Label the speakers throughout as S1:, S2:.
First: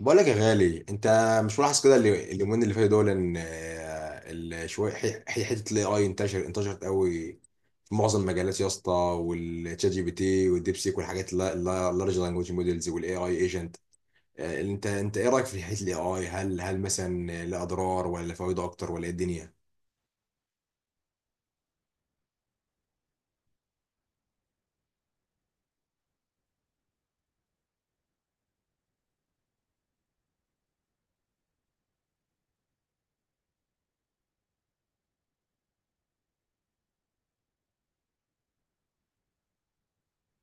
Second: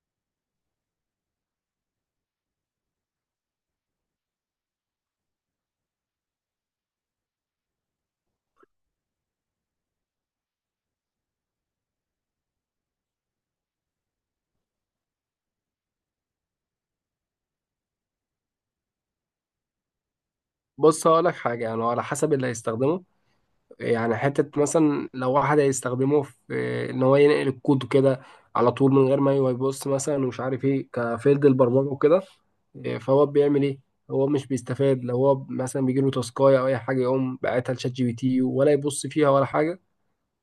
S1: بقول لك يا غالي انت مش ملاحظ كده اليومين اللي فاتوا دول ان شويه حته الاي اي انتشرت قوي في معظم المجالات يا اسطى، والتشات جي بي تي والديب سيك والحاجات اللارج لانجوج موديلز والاي اي ايجنت. انت ايه رايك في حته الاي اي؟ هل مثلا له اضرار ولا فوائده اكتر، ولا ايه الدنيا؟
S2: بص هقول لك حاجة، يعني على حسب اللي هيستخدمه. يعني حتة مثلا لو واحد هيستخدمه في إن هو ينقل الكود كده على طول من غير ما يبص، مثلا ومش عارف إيه كفيلد البرمجة وكده. إيه، فهو بيعمل إيه؟ هو مش بيستفاد لو هو مثلا بيجيله تاسكاية أو أي حاجة يقوم باعتها لشات جي بي تي ولا يبص فيها ولا حاجة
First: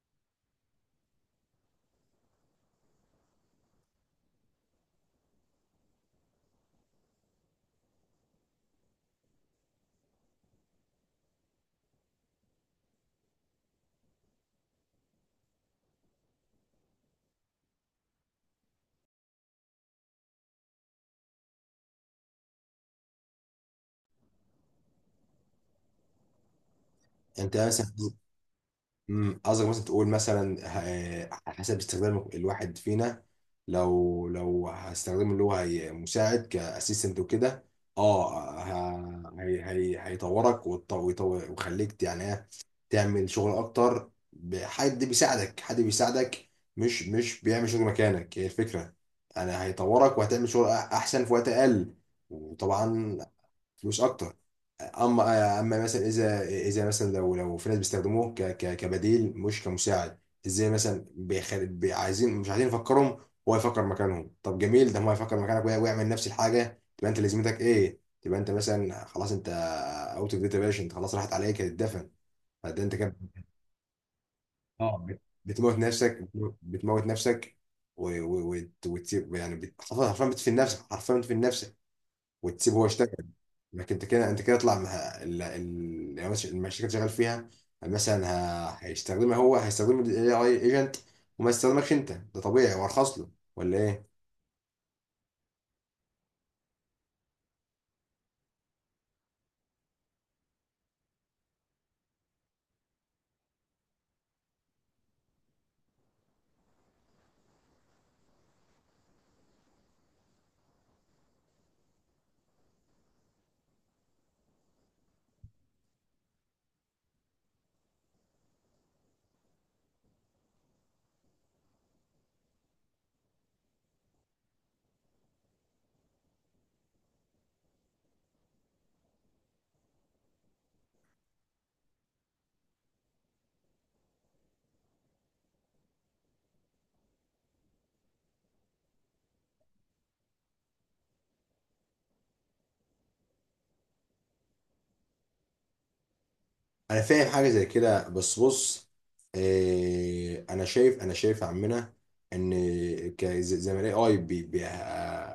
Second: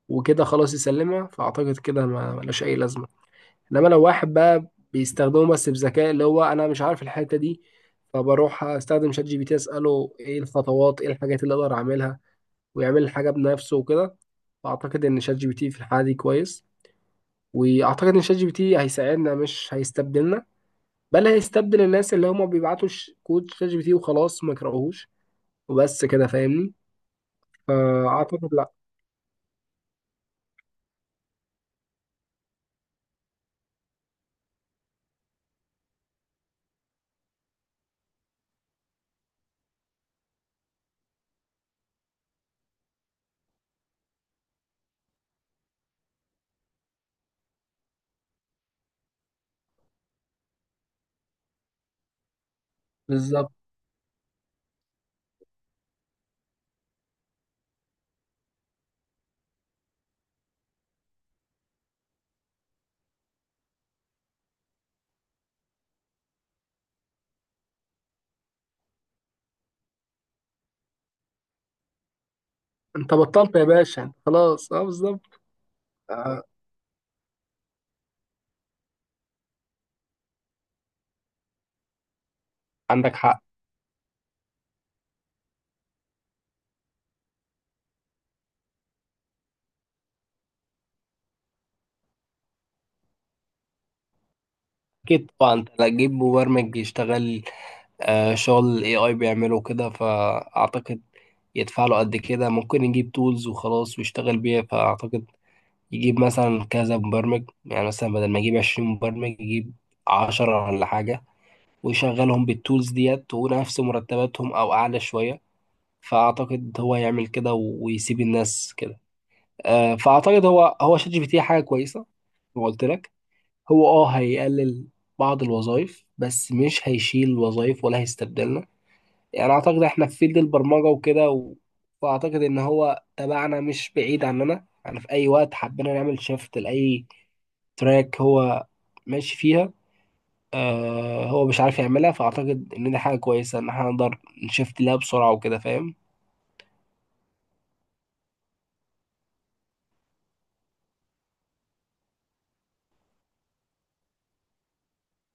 S2: وكده خلاص يسلمها، فأعتقد كده ما ملوش أي لازمة. انما لو واحد بقى بيستخدمه بس بذكاء، اللي هو انا مش عارف الحته دي، فبروح استخدم شات جي بي تي اساله ايه الخطوات، ايه الحاجات اللي اقدر اعملها، ويعمل الحاجه بنفسه وكده. فاعتقد ان شات جي بي تي في الحاله دي كويس، واعتقد ان شات جي بي تي هيساعدنا مش هيستبدلنا. بل هيستبدل الناس اللي هم بيبعتوا كود شات جي بي تي وخلاص ما يقراوهوش، وبس كده فاهمني.
S1: انت مثلا.
S2: فاعتقد لا.
S1: قصدك مثلا تقول مثلا، على حسب استخدام الواحد فينا. لو هستخدمه اللي هو مساعد كاسيستنت وكده، هي هيطورك ويخليك يعني تعمل شغل اكتر، حد بيساعدك، حد بيساعدك. مش بيعمل شغل مكانك، هي الفكره. انا هيطورك وهتعمل شغل احسن في وقت اقل. وطبعا
S2: بالظبط.
S1: مش اكتر. اما مثلا اذا مثلا، لو في ناس بيستخدموه ك كبديل مش كمساعد، ازاي مثلا؟ عايزين، مش عايزين يفكرهم، هو يفكر مكانهم. طب جميل، ده هو يفكر مكانك ويعمل نفس الحاجه، تبقى انت لازمتك ايه؟ تبقى انت مثلا خلاص، انت اوت اوف ديت يا باشا، انت خلاص راحت عليك، هتتدفن. فده انت
S2: انت
S1: كده
S2: بطلت يا باشا خلاص، اه بالظبط.
S1: بتموت نفسك،
S2: آه،
S1: بتموت نفسك و... و... وت... وت... يعني بت... حرفيا بتدفن نفسك، حرفيا بتدفن نفسك، وتسيبه هو يشتغل.
S2: عندك حق.
S1: انك انت كده، انت كده اطلع مع يعني مثلا المشاريع اللي شغال فيها مثلا، هيستخدمها هو، هيستخدم الاي اي ايجنت، وما يستخدمكش انت. ده طبيعي وارخص له، ولا ايه؟
S2: أكيد طبعا أنت لا تجيب مبرمج يشتغل. آه، شغل ال AI بيعمله كده، فأعتقد يدفع له قد كده. ممكن يجيب تولز وخلاص ويشتغل بيها. فأعتقد يجيب مثلا كذا مبرمج، يعني مثلا بدل ما يجيب 20 مبرمج يجيب 10 ولا حاجة، ويشغلهم بالتولز ديت ونفس مرتباتهم أو أعلى شوية. فأعتقد هو يعمل كده ويسيب الناس كده. آه، فأعتقد هو شات جي بي تي حاجة كويسة. زي ما قلت لك، هو هيقلل بعض الوظائف، بس مش هيشيل وظائف ولا هيستبدلنا. يعني اعتقد احنا في فيلد البرمجه وكده فاعتقد ان هو تبعنا مش بعيد عننا، يعني في اي وقت حبينا نعمل شيفت لاي تراك هو ماشي فيها. آه، هو مش عارف يعملها، فاعتقد ان دي حاجه كويسه، ان احنا نقدر نشفت لها بسرعه وكده فاهم.
S1: انا فاهم حاجه زي كده، بس بص انا شايف يا عمنا ان زي ما الاي اي بي بي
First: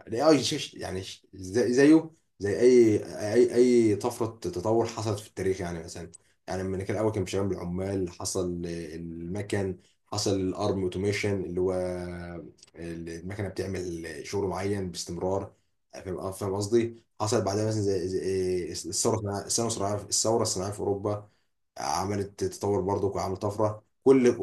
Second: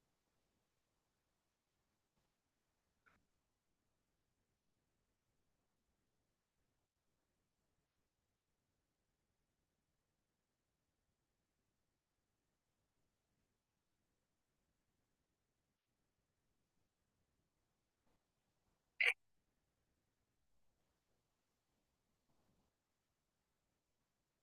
S1: الاي اي يعني زي زيه، زي اي طفره تطور حصلت في التاريخ. يعني مثلا، يعني لما كان الاول كان بيشتغل بالعمال، حصل المكن، حصل الارم اوتوميشن اللي هو المكنه بتعمل شغل معين باستمرار، فاهم؟ فاهم قصدي؟ حصل بعدها مثلا الثوره الصناعيه الثورة الصناعية في اوروبا، عملت تطور برضه وعملت طفره. كل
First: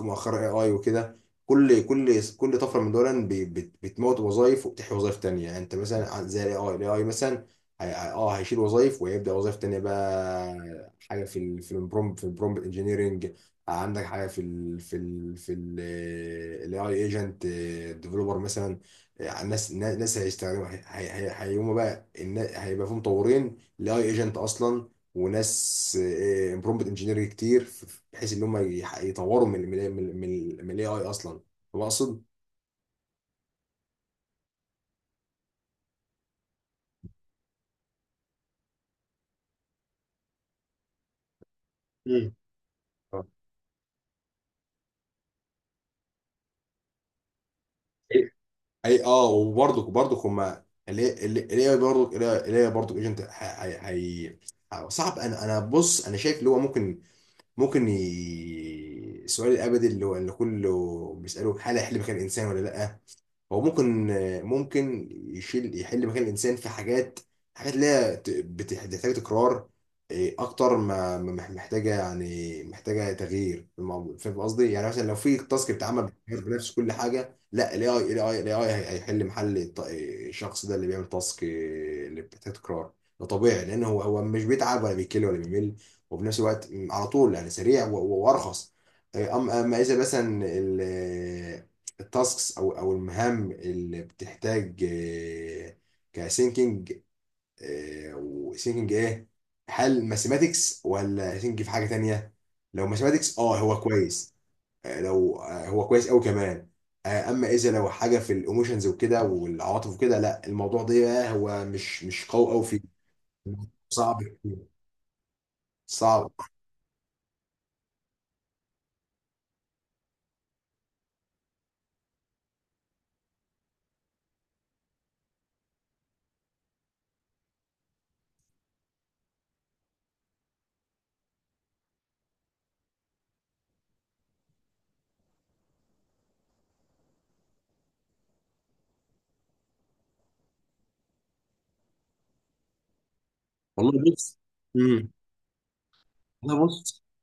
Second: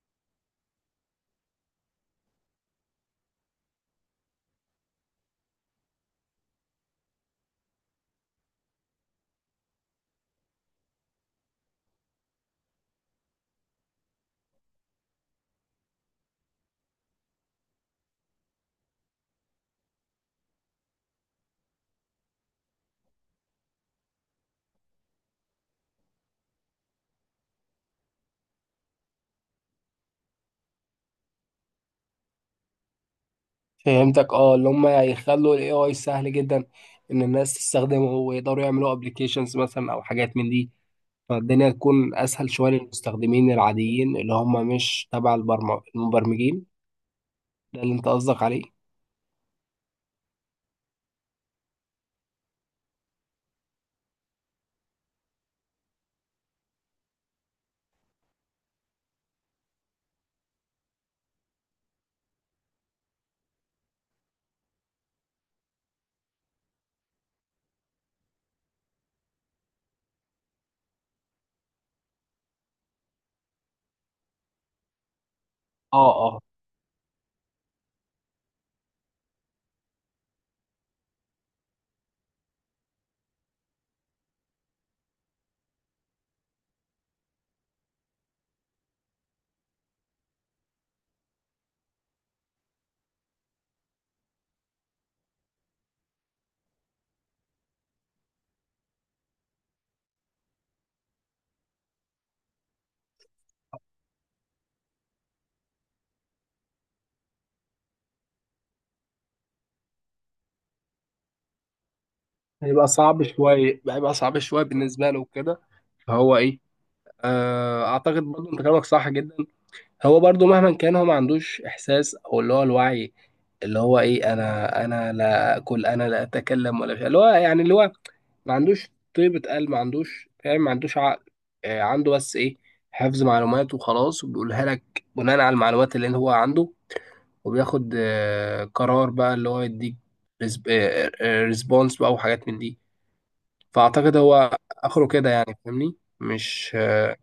S1: مؤخرا اي اي وكده، كل طفره من دول بتموت وظائف وبتحيي وظائف تانية. يعني انت مثلا زي الاي اي مثلا، هيشيل وظائف ويبدا وظائف تانية. بقى حاجه في في البرومبت، في البرومبت انجينيرنج، عندك حاجه في ال في ال في الاي اي ايجنت ديفلوبر مثلا. ناس هيستخدموا، هيقوموا بقى هيبقى في مطورين الاي ايجنت اصلا، وناس برومبت انجينير كتير، بحيث ان هم يطوروا من من من من الاي اي اصلا، فاهم اقصد؟
S2: فهمتك، اه اللي هم يخلوا الاي اي سهل جدا، ان الناس تستخدمه ويقدروا يعملوا ابلكيشنز مثلا او حاجات من دي، فالدنيا تكون
S1: مم.
S2: اسهل شويه
S1: آه.
S2: للمستخدمين العاديين اللي هم مش تبع المبرمجين. ده اللي انت قصدك عليه.
S1: اي، اه، وبرضك هم الاي اي برضك، الاي اي برضك ايجنت صعب. انا انا بص، انا شايف اللي هو ممكن، ممكن السؤال الابدي اللي هو اللي كله بيساله: هل هيحل مكان الانسان ولا لا؟ هو ممكن، ممكن يشيل، يحل مكان الانسان في حاجات، حاجات اللي هي بتحتاج تكرار اكتر، ما محتاجه، يعني محتاجه تغيير في الموضوع، فاهم قصدي؟ يعني مثلا لو في تاسك
S2: اه.
S1: بيتعمل
S2: اه،
S1: بتغير بنفس كل حاجه، لا، الاي اي الاي الاي هيحل محل الشخص ده اللي بيعمل تاسك اللي بتحتاج تكرار. ده طبيعي، لان هو هو مش بيتعب ولا بيكل ولا بيمل، وفي نفس الوقت على طول، يعني سريع وارخص. اما مثلا التاسكس او او المهام اللي بتحتاج كسينكينج، وسينكينج ايه؟ هل ماثيماتكس ولا سينك في حاجه تانية؟ لو ماثيماتكس اه هو كويس، لو هو كويس قوي كمان. اما اذا لو حاجه في الايموشنز وكده والعواطف وكده، لا، الموضوع ده بقى هو مش قوي فيه.
S2: هيبقى صعب شوية، هيبقى
S1: صعب
S2: صعب
S1: كتير،
S2: شوية بالنسبة له وكده.
S1: صعب.
S2: فهو ايه، آه اعتقد برضو انت كلامك صح جدا. هو برضو مهما كان هو ما عندوش احساس، او اللي هو الوعي، اللي هو ايه، انا لا اكل، انا لا اتكلم ولا شيء، اللي هو يعني اللي هو ما عندوش طيبة قلب، ما عندوش فاهم، ما عندوش عقل. آه عنده بس ايه، حفظ معلومات وخلاص، وبيقولها لك بناء على المعلومات اللي هو عنده، وبياخد آه قرار بقى اللي هو يديك ريسبونس بقى وحاجات من دي.
S1: والله
S2: فاعتقد
S1: بص.
S2: هو اخره
S1: امم
S2: كده، يعني فاهمني
S1: والله
S2: مش
S1: بص،
S2: آه،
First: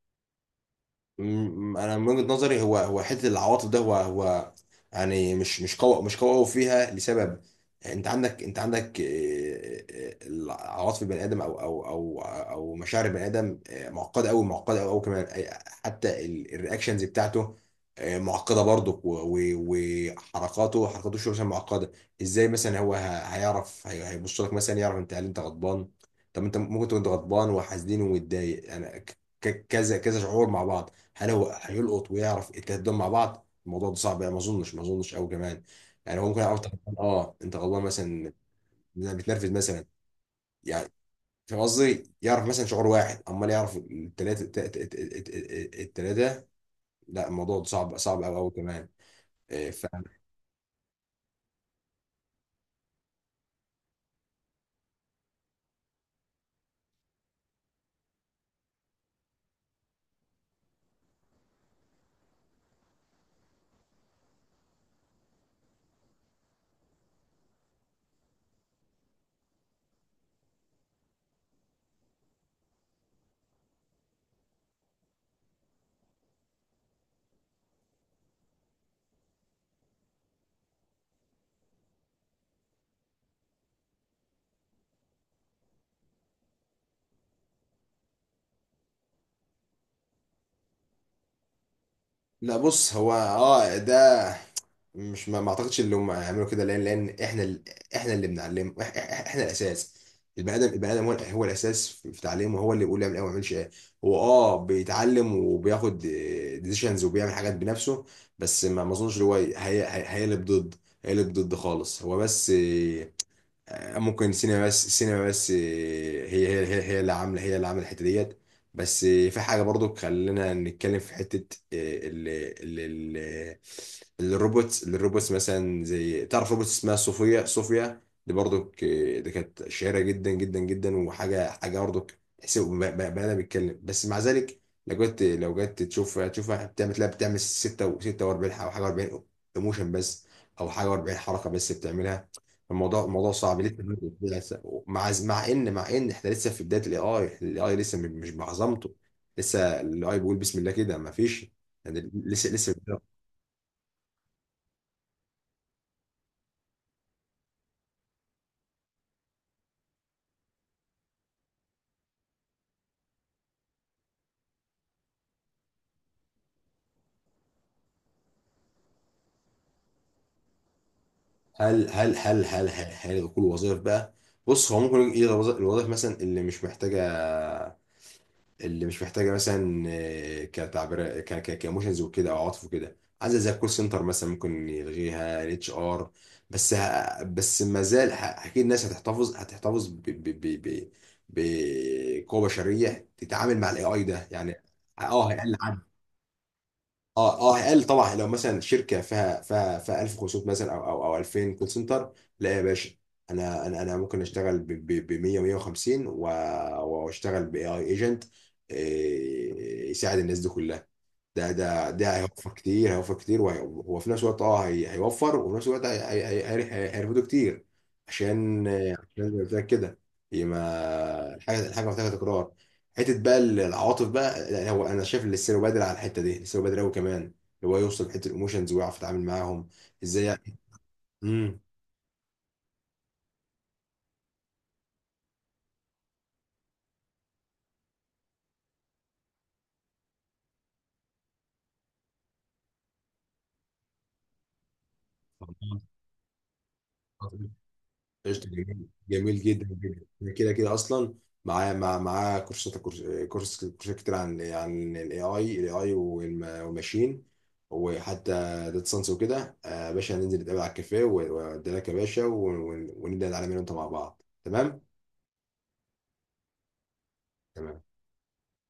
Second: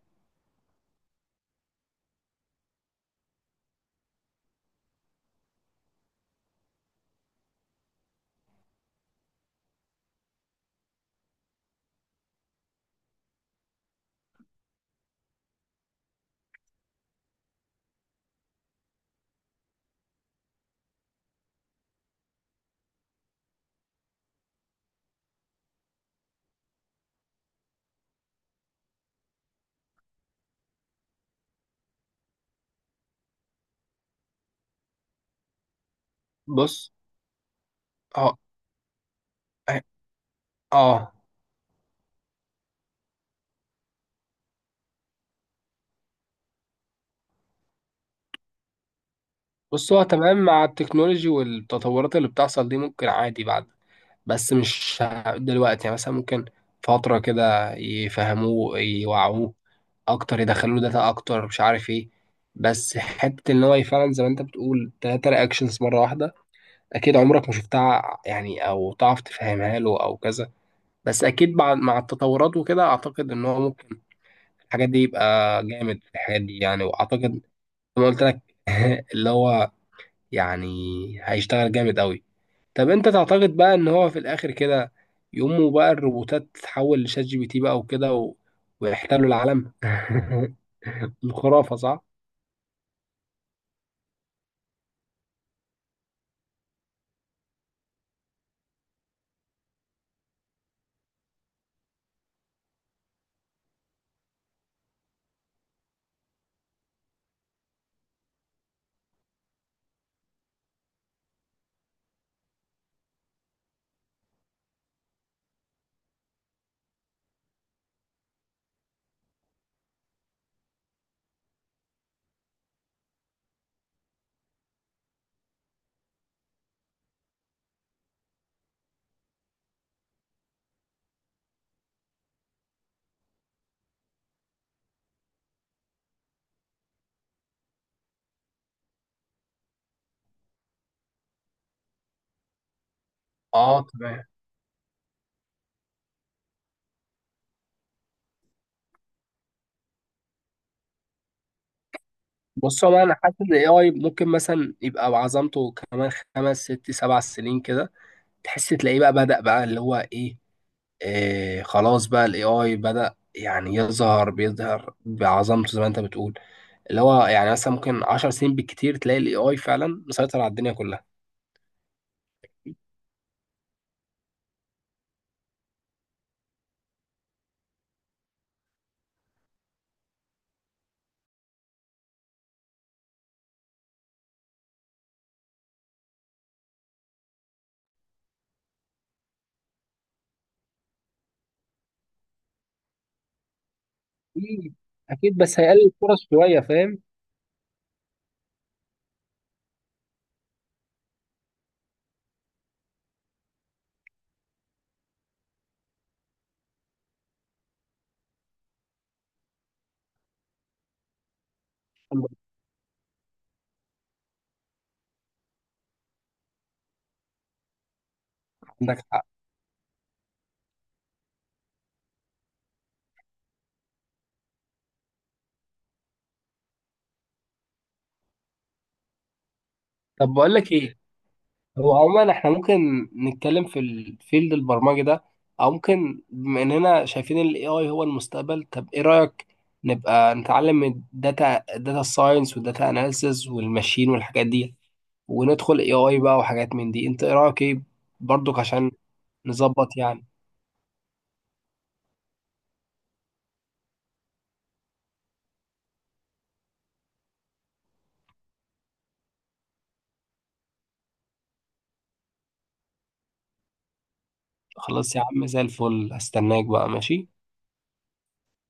S1: انا من وجهة نظري هو، هو حته العواطف ده، هو هو يعني مش قوي، مش قوي فيها، لسبب. انت عندك العواطف، البني ادم او او او او مشاعر البني ادم معقده قوي، معقده قوي كمان. حتى الرياكشنز بتاعته معقده برضه، وحركاته، حركاته شو مثلا معقده. ازاي مثلا هو هيعرف هيبص لك مثلا يعرف انت هل انت غضبان؟ طب انت ممكن تكون أنت غضبان وحزين ومتضايق، يعني كذا كذا شعور مع بعض. هل هو هيلقط ويعرف التلات دول مع بعض؟ الموضوع ده صعب يعني، ما اظنش، ما اظنش. قوي كمان يعني، هو ممكن يعرف طب
S2: بص.
S1: اه انت غضبان مثلا،
S2: اه.
S1: إنك بتنرفز مثلا، يعني
S2: اه
S1: فاهم قصدي؟ يعرف مثلا شعور واحد، امال يعرف التلاته؟ التلاته. لا، الموضوع ده صعب، صعب قوي قوي كمان.
S2: بص، هو تمام مع التكنولوجي والتطورات اللي بتحصل دي ممكن عادي بعد، بس مش دلوقتي. يعني مثلا ممكن فترة كده يفهموه، يوعوه أكتر، يدخلوا له داتا أكتر، مش عارف إيه. بس حتة إن هو فعلا زي ما أنت بتقول 3 رياكشنز مرة واحدة، أكيد عمرك ما شفتها، يعني أو تعرف تفهمها له أو كذا. بس أكيد مع التطورات وكده أعتقد إن هو ممكن الحاجات دي يبقى جامد في الحاجات دي، يعني واعتقد زي ما قلت لك، اللي هو يعني هيشتغل جامد قوي. طب انت تعتقد بقى ان هو في الاخر كده يقوموا بقى الروبوتات تتحول لشات جي بي تي بقى وكده ويحتلوا العالم الخرافة صح؟
S1: لا بص، هو اه ده، مش، ما ما اعتقدش ان هم هيعملوا كده، لان احنا احنا اللي بنعلم احنا الاساس. البني ادم هو هو الاساس في في تعليمه، هو اللي بيقول يعمل ايه وما يعملش ايه. هو اه بيتعلم وبياخد ديسيشنز وبيعمل حاجات بنفسه. بس ما ما اظنش إن هو هيقلب ضد، هيقلب ضد خالص. هو بس ممكن سينما، بس سينما بس. هي اللي عامله، هي اللي عامله الحته ديت. بس في حاجه برضو، خلينا نتكلم في حته ال ال ال الروبوتس مثلا. زي تعرف روبوت اسمها صوفيا؟ صوفيا دي برضو، دي كانت شهيره جدا جدا جدا. وحاجه، حاجه برضو تحسب بني ادم بيتكلم، بس مع ذلك لو جت، لو جت تشوفها، تشوفها بتعمل، تلاقي بتعمل 6 و 46 حاجه، حاجه و40 ايموشن بس، او حاجه و40 حركه بس بتعملها. الموضوع، الموضوع صعب لسه،
S2: اه تمام.
S1: مع مع ان، مع ان احنا لسه في بدايه الاي اي، الاي اي لسه مش بعظمته، لسه الاي اي بيقول بسم الله كده، ما فيش يعني لسه، لسه.
S2: بص هو انا حاسس ان الاي اي ممكن مثلا يبقى بعظمته كمان 5 6 7 سنين كده، تحس تلاقيه بقى بدأ بقى اللي هو ايه، إيه خلاص بقى الاي اي بدأ يعني يظهر، بيظهر بعظمته زي ما انت بتقول. اللي هو يعني مثلا ممكن 10 سنين بالكتير تلاقي الاي اي فعلا مسيطر على الدنيا كلها.
S1: هل كل وظائف بقى؟ بص، هو ممكن يلغي الوظائف مثلا اللي مش محتاجه، اللي مش محتاجه مثلا كتعبير كايموشنز وكده او عاطف وكده، عايزه زي الكول سنتر مثلا، ممكن يلغيها الاتش ار. بس ما زال، اكيد الناس هتحتفظ بقوه بشريه تتعامل مع الاي اي ده يعني.
S2: اكيد.
S1: اه
S2: اكيد
S1: هيقل
S2: بس هيقلل
S1: عدد.
S2: الفرص شويه فاهم.
S1: اه قال، طبعا لو مثلا شركه فيها 1500 مثلا او او او 2000 كول سنتر، لا يا باشا، انا ممكن اشتغل ب 100 150 واشتغل باي اي ايجنت يساعد الناس دي كلها. ده هيوفر كتير، هيوفر كتير، وهو في نفس الوقت، اه هيوفر، وفي نفس الوقت هيرفضه كتير. عشان،
S2: عندك
S1: عشان
S2: حق.
S1: زي ما قلت لك كده، هي ما الحاجه، الحاجه محتاجه تكرار. حته بقى العواطف بقى، لا، هو انا شايف ان لسه بادر على الحته دي، لسه بادر قوي كمان، اللي هو يوصل لحته الايموشنز ويعرف يتعامل معاهم، ازاي
S2: طب بقول
S1: يعني؟
S2: لك ايه، هو عموما احنا ممكن نتكلم في الفيلد البرمجي ده، او ممكن بما اننا شايفين الاي اي هو المستقبل، طب ايه رأيك نبقى نتعلم الداتا، الداتا ساينس والداتا اناليسز والماشين والحاجات دي، وندخل اي اي بقى وحاجات من دي، انت ايه
S1: امم
S2: رأيك ايه
S1: قشطة،
S2: برضك
S1: جميل
S2: عشان
S1: جميل جدا
S2: نظبط
S1: جدا،
S2: يعني.
S1: أنا كده كده اصلا معاه، معاه كورسات، كورسات كتير عن الاي اي، الاي اي والماشين، وحتى داتا ساينس وكده. يا باشا هننزل نتقابل على الكافيه، وادي لك يا باشا ونبدا نتعلم انا وانت مع بعض، تمام؟
S2: خلاص يا عم زي الفل، استناك بقى ماشي.
S1: تمام.